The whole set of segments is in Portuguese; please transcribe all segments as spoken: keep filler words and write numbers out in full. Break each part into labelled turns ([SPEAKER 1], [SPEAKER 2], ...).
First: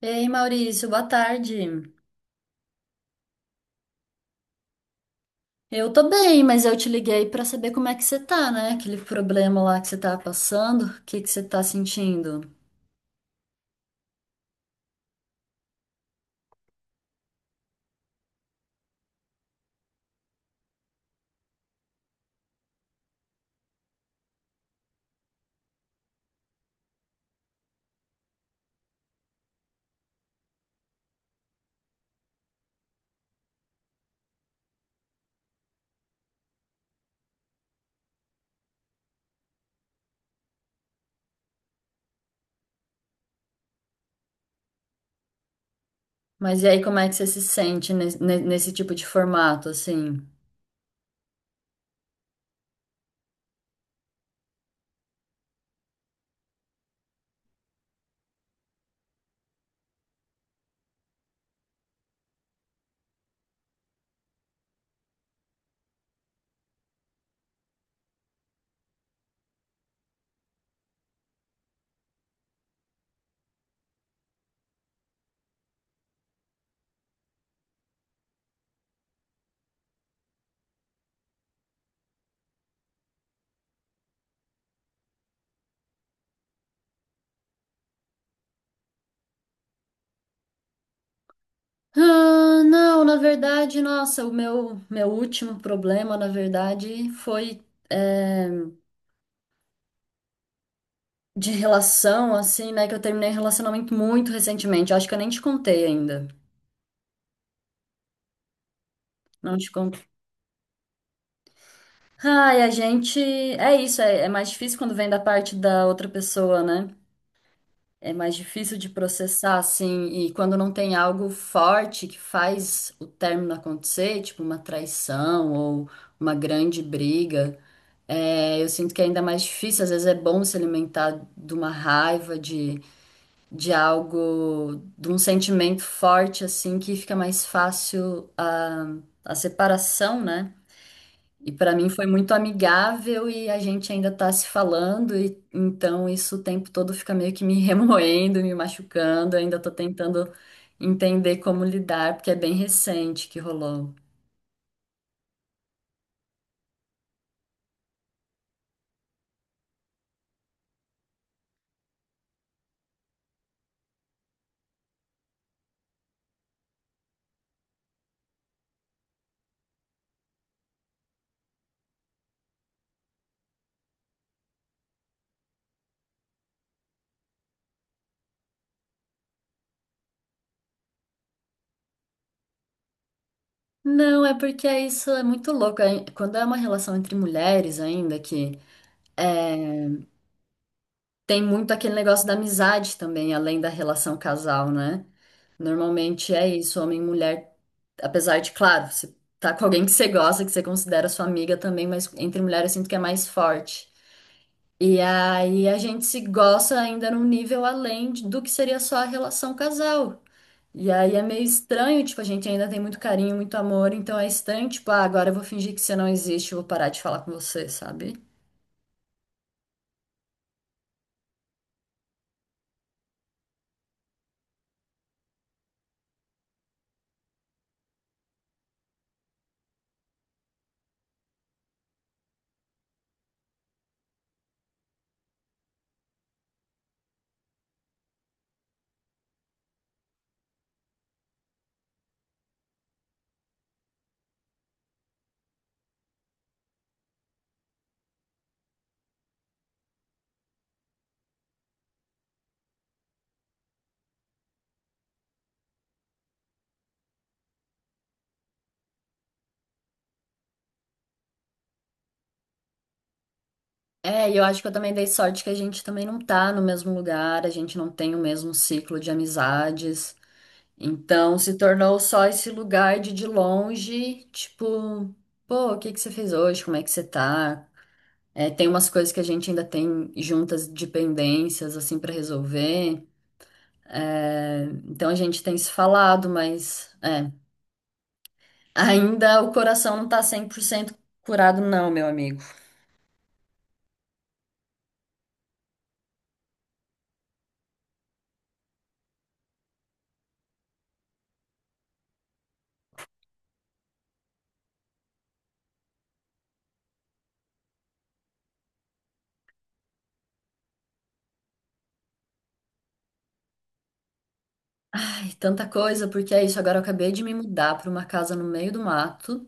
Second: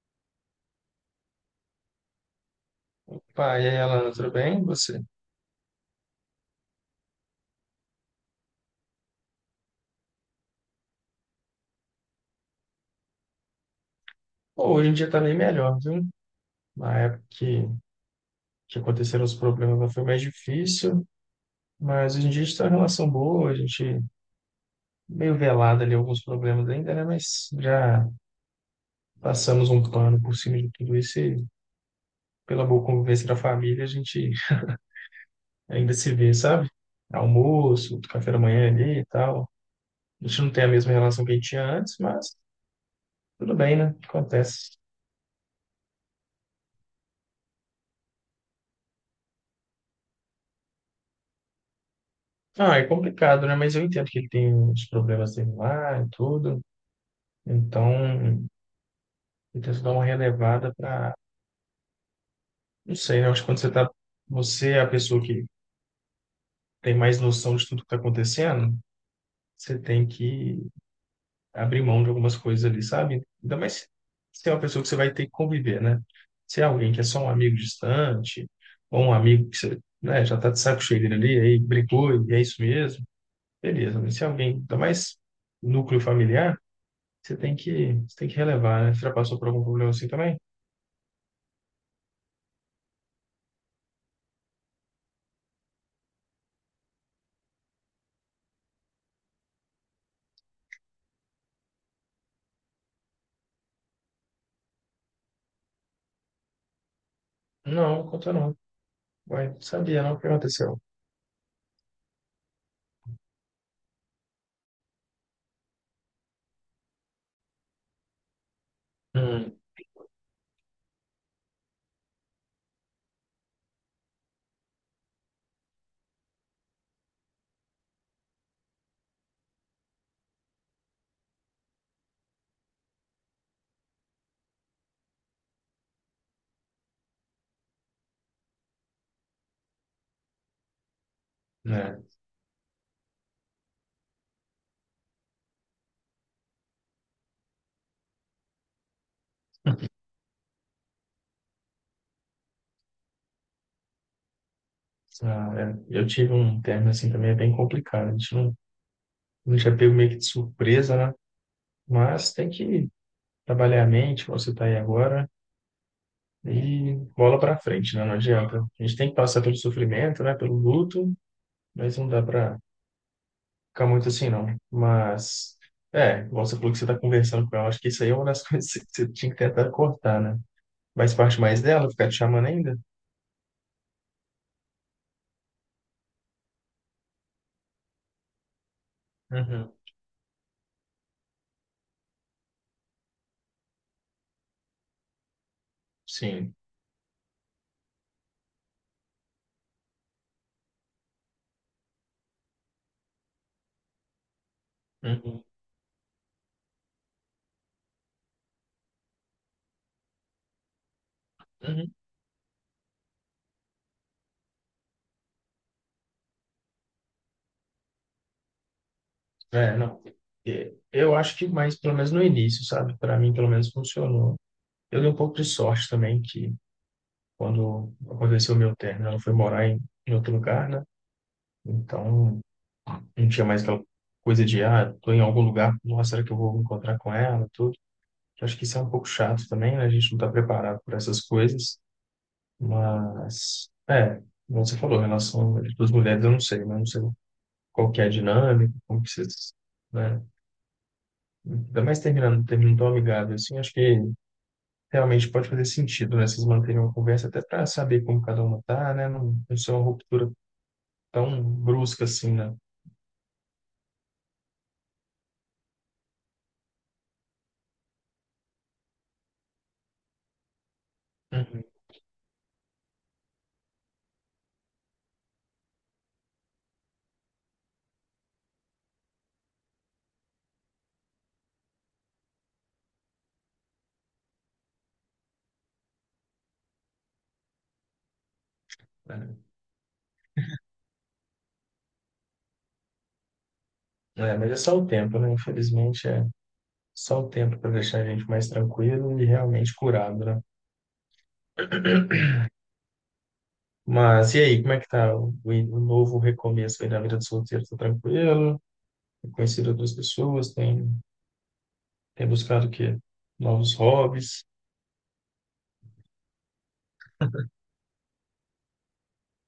[SPEAKER 1] Ei, Maurício, boa tarde.
[SPEAKER 2] Pai, e aí, Alana, tudo bem? E você?
[SPEAKER 1] Eu tô bem, mas eu te liguei pra saber como é que você tá, né? Aquele problema lá que você tá passando, o que que você tá sentindo?
[SPEAKER 2] Pô, hoje em dia tá bem melhor, viu? Na época que, que aconteceram os problemas lá foi mais difícil, mas hoje em dia a gente tá em uma relação boa, a gente meio velado ali alguns problemas ainda, né? Mas já passamos um pano por cima de tudo isso e pela boa convivência da família a gente ainda se vê, sabe? Almoço, café da manhã ali e tal. A gente não tem a mesma relação que a gente tinha antes, mas tudo bem, né? Acontece.
[SPEAKER 1] Mas e aí, como é que você se sente nes- ne- nesse tipo de formato, assim?
[SPEAKER 2] Ah, é complicado, né? Mas eu entendo que ele tem uns problemas dele lá e tudo. Então, eu tento dar uma relevada para, não sei, né? Eu acho que quando você tá, você é a pessoa que tem mais noção de tudo que está acontecendo, você tem que abrir mão de algumas coisas ali, sabe? Ainda mais se se é uma pessoa que você vai ter que conviver, né? Se é alguém que é só um amigo distante, ou um amigo que você, né, já tá de saco cheio dele ali, aí brigou e é isso mesmo, beleza. Mas se é alguém, ainda mais núcleo familiar, você tem que, você tem que relevar, né? Você já passou por algum problema assim também?
[SPEAKER 1] Ah, não, na verdade, nossa, o meu, meu último problema, na verdade, foi é, de relação, assim, né? Que eu terminei um relacionamento muito recentemente. Eu acho que eu nem te contei ainda.
[SPEAKER 2] Não, conta não. Ué,
[SPEAKER 1] Não
[SPEAKER 2] não
[SPEAKER 1] te contei.
[SPEAKER 2] sabia não o que aconteceu.
[SPEAKER 1] Ai, a gente. É isso, é, é mais difícil quando vem da parte da outra pessoa, né? É mais difícil de
[SPEAKER 2] Hum,
[SPEAKER 1] processar, assim, e quando não tem algo forte que faz o término acontecer, tipo uma traição ou uma grande briga, é, eu sinto que é ainda mais difícil. Às vezes é bom se alimentar de uma raiva, de, de algo, de um sentimento forte, assim, que fica mais fácil a, a separação, né? E para mim
[SPEAKER 2] né?
[SPEAKER 1] foi muito amigável e a gente ainda tá se falando, e então isso o tempo todo fica meio que me remoendo, me machucando, eu ainda tô tentando entender como lidar, porque é bem recente que rolou.
[SPEAKER 2] Ah, é. Eu tive um término assim também é bem complicado. A gente não, não já pego meio que de surpresa, né? Mas tem que trabalhar a mente, como você está aí agora, e bola para frente, né? Não adianta. A gente tem que passar pelo sofrimento, né? Pelo luto, mas não dá para ficar muito assim, não. Mas, é, igual você falou que você está conversando com ela, acho que isso aí é uma das coisas que você tinha que tentar cortar, né? Mas parte mais dela, ficar te chamando ainda?
[SPEAKER 1] Não, é porque é isso é muito louco. é- Quando é uma relação entre mulheres ainda, que
[SPEAKER 2] Uhum.
[SPEAKER 1] tem muito aquele negócio da amizade também, além da relação casal, né? Normalmente é
[SPEAKER 2] Sim.
[SPEAKER 1] isso, homem e mulher, apesar de, claro, você tá com alguém que você gosta, que você considera sua amiga também, mas entre mulheres eu sinto que é mais forte. E
[SPEAKER 2] Uhum.
[SPEAKER 1] aí a gente se gosta ainda num nível além de- do que seria só a relação casal. E aí é meio
[SPEAKER 2] Uhum.
[SPEAKER 1] estranho, tipo, a gente ainda tem muito carinho, muito amor, então é estranho, tipo, ah, agora eu vou fingir que você não existe, eu vou parar de falar com você, sabe?
[SPEAKER 2] É, não. É, Eu acho que mais, pelo menos no início, sabe? Para mim, pelo menos funcionou. Eu dei um pouco de sorte também, que quando aconteceu o meu término, ela foi morar em, em outro lugar, né? Então, não tinha mais aquela coisa de, ah, tô em algum lugar, nossa, será que eu vou encontrar com ela, tudo. Eu acho que isso é um pouco chato também, né? A gente não tá preparado para essas coisas, mas, é, como você falou, em relação às duas mulheres, eu não sei, né? Eu não sei qual que é a dinâmica, como que vocês, né? Ainda mais terminando, terminando tão amigável assim, acho que realmente pode fazer sentido, né? Vocês manterem uma conversa até para saber como cada uma tá, né? Não, não ser uma ruptura tão brusca assim, né?
[SPEAKER 1] É, e eu acho que eu também dei sorte que a gente também não tá no mesmo lugar, a gente não tem o mesmo ciclo de amizades. Então se
[SPEAKER 2] Uhum.
[SPEAKER 1] tornou só esse lugar de de longe, tipo, pô, o que que você fez hoje? Como é que você tá? É, tem umas coisas que a gente ainda tem juntas de pendências, assim, pra resolver. É, então a gente tem se falado, mas é,
[SPEAKER 2] É,
[SPEAKER 1] ainda o coração não tá cem por cento curado, não, meu amigo.
[SPEAKER 2] É, mas é só o tempo, né? Infelizmente é só o tempo para deixar a gente mais tranquilo e realmente curado, né? Mas e aí, como é que tá o, o o novo recomeço aí na vida de solteiro? Tá tranquilo? Tem conhecido outras pessoas? Tem, tem buscado o quê? Novos hobbies?
[SPEAKER 1] Ai, tanta coisa, porque é isso. Agora eu acabei de me mudar pra uma casa no meio do mato.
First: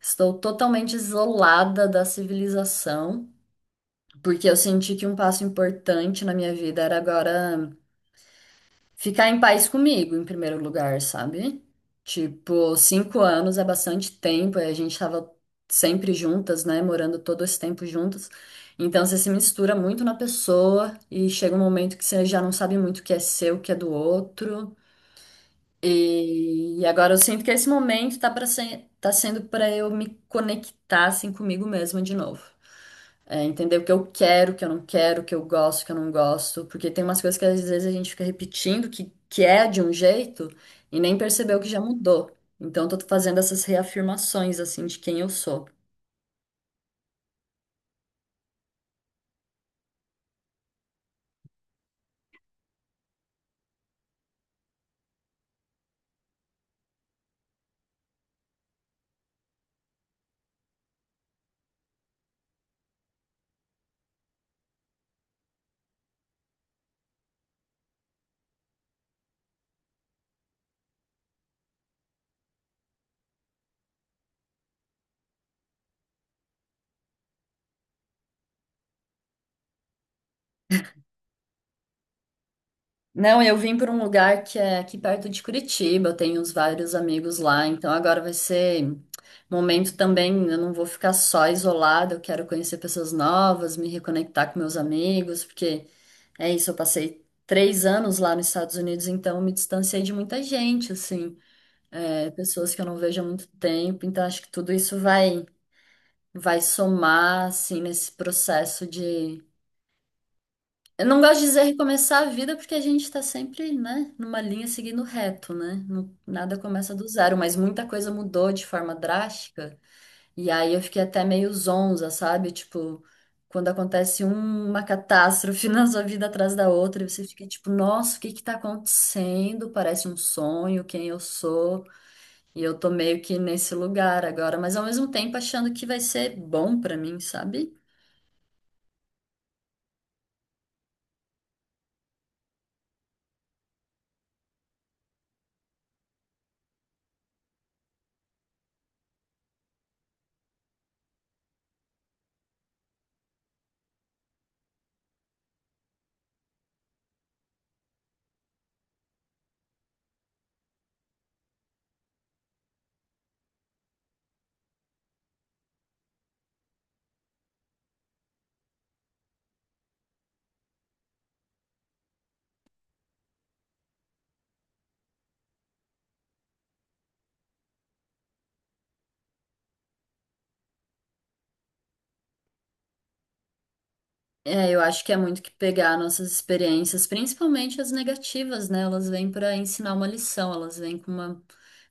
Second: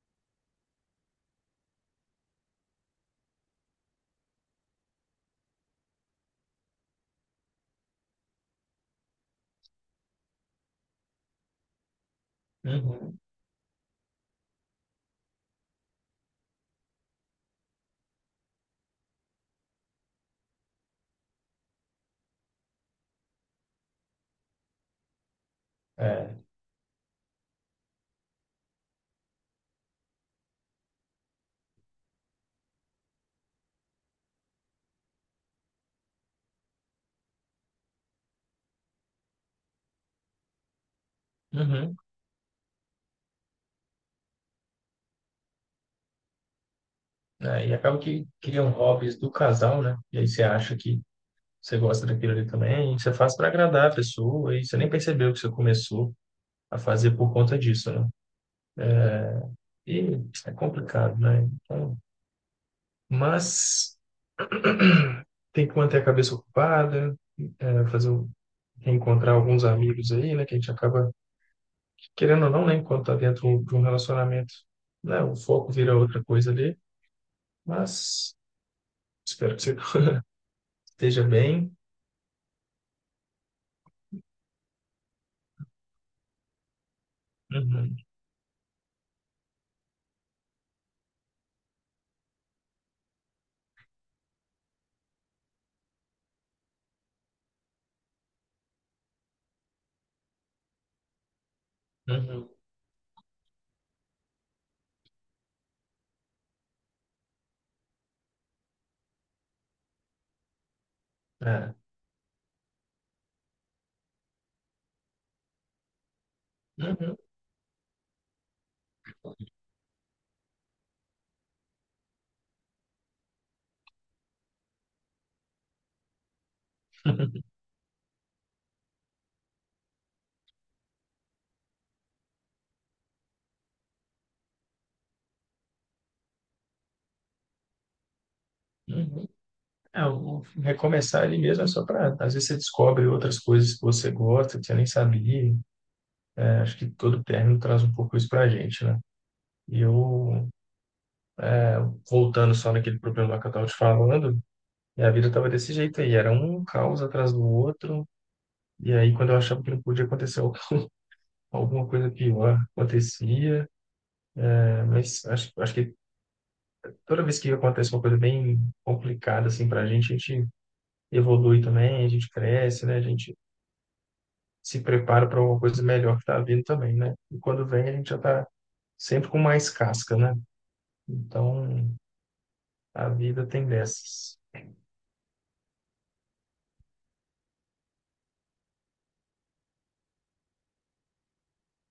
[SPEAKER 1] Estou totalmente isolada da civilização. Porque eu senti que um passo importante na minha vida era agora ficar em paz comigo, em primeiro lugar, sabe? Tipo,
[SPEAKER 2] Uhum.
[SPEAKER 1] cinco anos é bastante tempo, e a gente tava sempre juntas, né? Morando todo esse tempo juntas. Então você se mistura muito na pessoa e chega um momento que você já não sabe muito o que é seu, o que é do outro.
[SPEAKER 2] É.
[SPEAKER 1] E agora eu sinto que esse momento tá para ser, tá sendo para eu me conectar assim comigo mesma de novo. É, entender o que eu quero, o que eu não quero, o que eu gosto, o que eu não gosto, porque tem umas coisas que às vezes a gente fica repetindo que, que é de um jeito e nem percebeu que já
[SPEAKER 2] Uhum.
[SPEAKER 1] mudou. Então eu tô fazendo essas reafirmações assim de quem eu sou.
[SPEAKER 2] Né? E acaba que criam hobbies do casal, né? E aí você acha que você gosta daquilo ali também, e você faz para agradar a pessoa, e você nem percebeu que você começou a fazer por conta disso, né? E é complicado, né? Então, mas tem que manter a cabeça ocupada, é, fazer o- reencontrar alguns amigos aí, né? Que a gente acaba, querendo ou não, né? Enquanto tá dentro de um relacionamento, né? O foco vira outra coisa ali, mas espero que você esteja bem.
[SPEAKER 1] Não, eu vim para um lugar que é aqui perto de Curitiba, eu tenho uns vários amigos lá, então
[SPEAKER 2] Uhum,
[SPEAKER 1] agora vai ser momento também, eu não vou ficar só isolada, eu quero conhecer pessoas novas, me reconectar com meus amigos, porque é isso, eu passei três anos lá nos Estados Unidos, então eu me distanciei de muita gente, assim, é,
[SPEAKER 2] uhum.
[SPEAKER 1] pessoas que eu não vejo há muito tempo, então acho que tudo isso vai, vai somar, assim, nesse processo. Eu não gosto de dizer
[SPEAKER 2] É.
[SPEAKER 1] recomeçar a vida porque a gente está sempre, né, numa linha seguindo reto, né? Não- Nada começa do
[SPEAKER 2] Uhum,
[SPEAKER 1] zero, mas muita coisa mudou de forma drástica. E aí eu fiquei até meio zonza, sabe? Tipo, quando acontece um- uma catástrofe na sua vida atrás da outra, e você fica tipo, nossa, o que que tá acontecendo? Parece um sonho, quem eu sou? E eu tô meio que nesse lugar agora, mas ao mesmo tempo achando que vai ser bom pra mim, sabe?
[SPEAKER 2] uhum. É, o o recomeçar ele mesmo é só para. Às vezes você descobre outras coisas que você gosta, que você nem sabia. Né? Acho que todo término traz um pouco isso para a gente, né? E eu, voltando só naquele problema lá que eu estava te falando, minha vida estava desse jeito aí. Era um caos atrás do outro. E aí, quando eu achava que não podia acontecer al- alguma coisa pior, acontecia. Né? Mas acho, acho que toda vez que acontece uma coisa bem complicada, assim, para a gente, a gente evolui também, a gente cresce, né? A gente se prepara para uma coisa melhor que está vindo também, né? E quando vem, a gente já está sempre com mais casca, né? Então, a vida tem dessas.
[SPEAKER 1] É, eu acho que é muito que pegar nossas experiências, principalmente as negativas, né? Elas vêm para ensinar uma lição, elas vêm com uma,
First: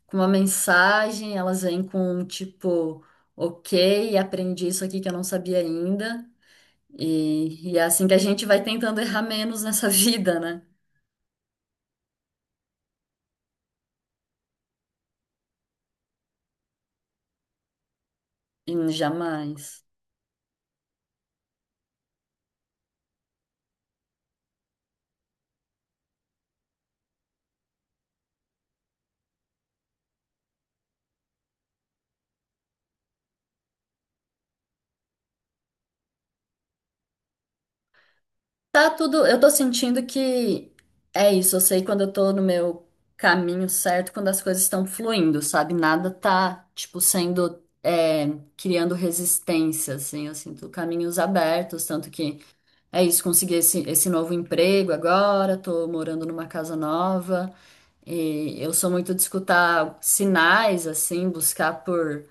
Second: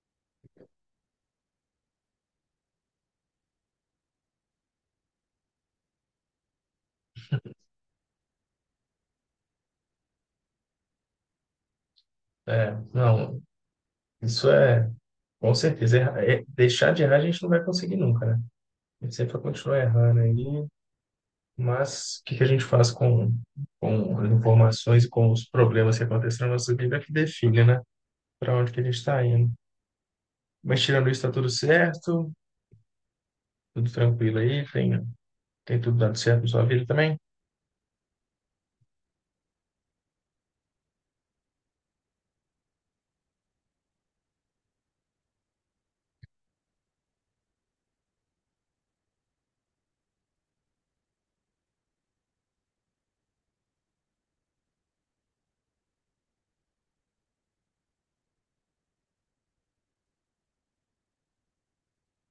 [SPEAKER 1] com uma mensagem, elas vêm com um tipo, ok, aprendi isso aqui que eu não sabia ainda. E, e é assim que a gente vai tentando errar menos nessa vida, né?
[SPEAKER 2] É, não, isso é, com certeza, erra- é- deixar de errar a gente não vai conseguir nunca, né?
[SPEAKER 1] E
[SPEAKER 2] A gente sempre vai continuar
[SPEAKER 1] jamais.
[SPEAKER 2] errando aí, mas o que que a gente faz com, com as informações e com os problemas que acontecem na nossa vida é que define, né? Para onde que a gente está indo. Mas tirando isso, está tudo certo, tudo tranquilo aí, tem, tem tudo dando certo na sua vida também?
[SPEAKER 1] Tá tudo. Eu tô sentindo que é isso. Eu sei quando eu tô no meu caminho certo, quando as coisas estão fluindo, sabe? Nada tá, tipo, sendo. é, criando resistência, assim. Eu sinto caminhos abertos. Tanto que é isso. Consegui esse, esse novo emprego agora, tô morando numa casa nova. E eu sou muito de escutar sinais, assim, buscar por.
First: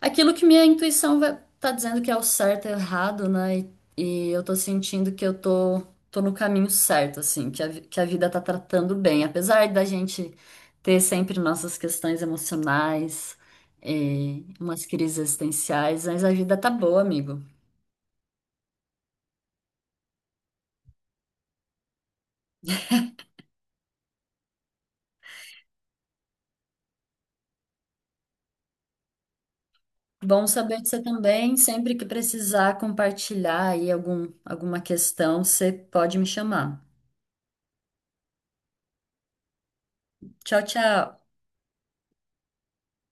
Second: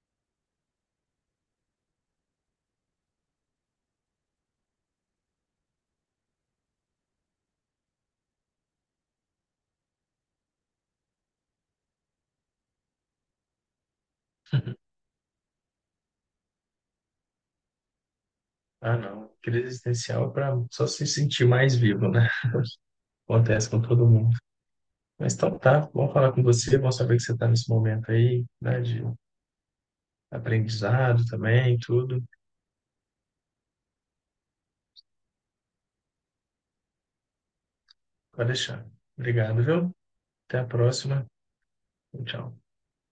[SPEAKER 1] Aquilo que minha intuição vai- tá dizendo que é o certo e errado, né? E, e eu tô sentindo que eu tô, tô no caminho certo, assim, que a, vi- que a vida tá tratando bem. Apesar da gente ter sempre nossas questões emocionais, eh, umas crises existenciais, mas a vida tá boa, amigo.
[SPEAKER 2] Ah, não. Crise existencial é para só se sentir mais vivo, né? Acontece com todo mundo. Mas então tá, bom falar com você, bom saber que você está nesse momento aí, né, de
[SPEAKER 1] Bom saber de você
[SPEAKER 2] aprendizado
[SPEAKER 1] também.
[SPEAKER 2] também,
[SPEAKER 1] Sempre que
[SPEAKER 2] tudo.
[SPEAKER 1] precisar compartilhar aí algum, alguma questão, você pode me chamar.
[SPEAKER 2] Pode deixar. Obrigado, viu? Até
[SPEAKER 1] Tchau,
[SPEAKER 2] a próxima.
[SPEAKER 1] tchau.
[SPEAKER 2] Tchau.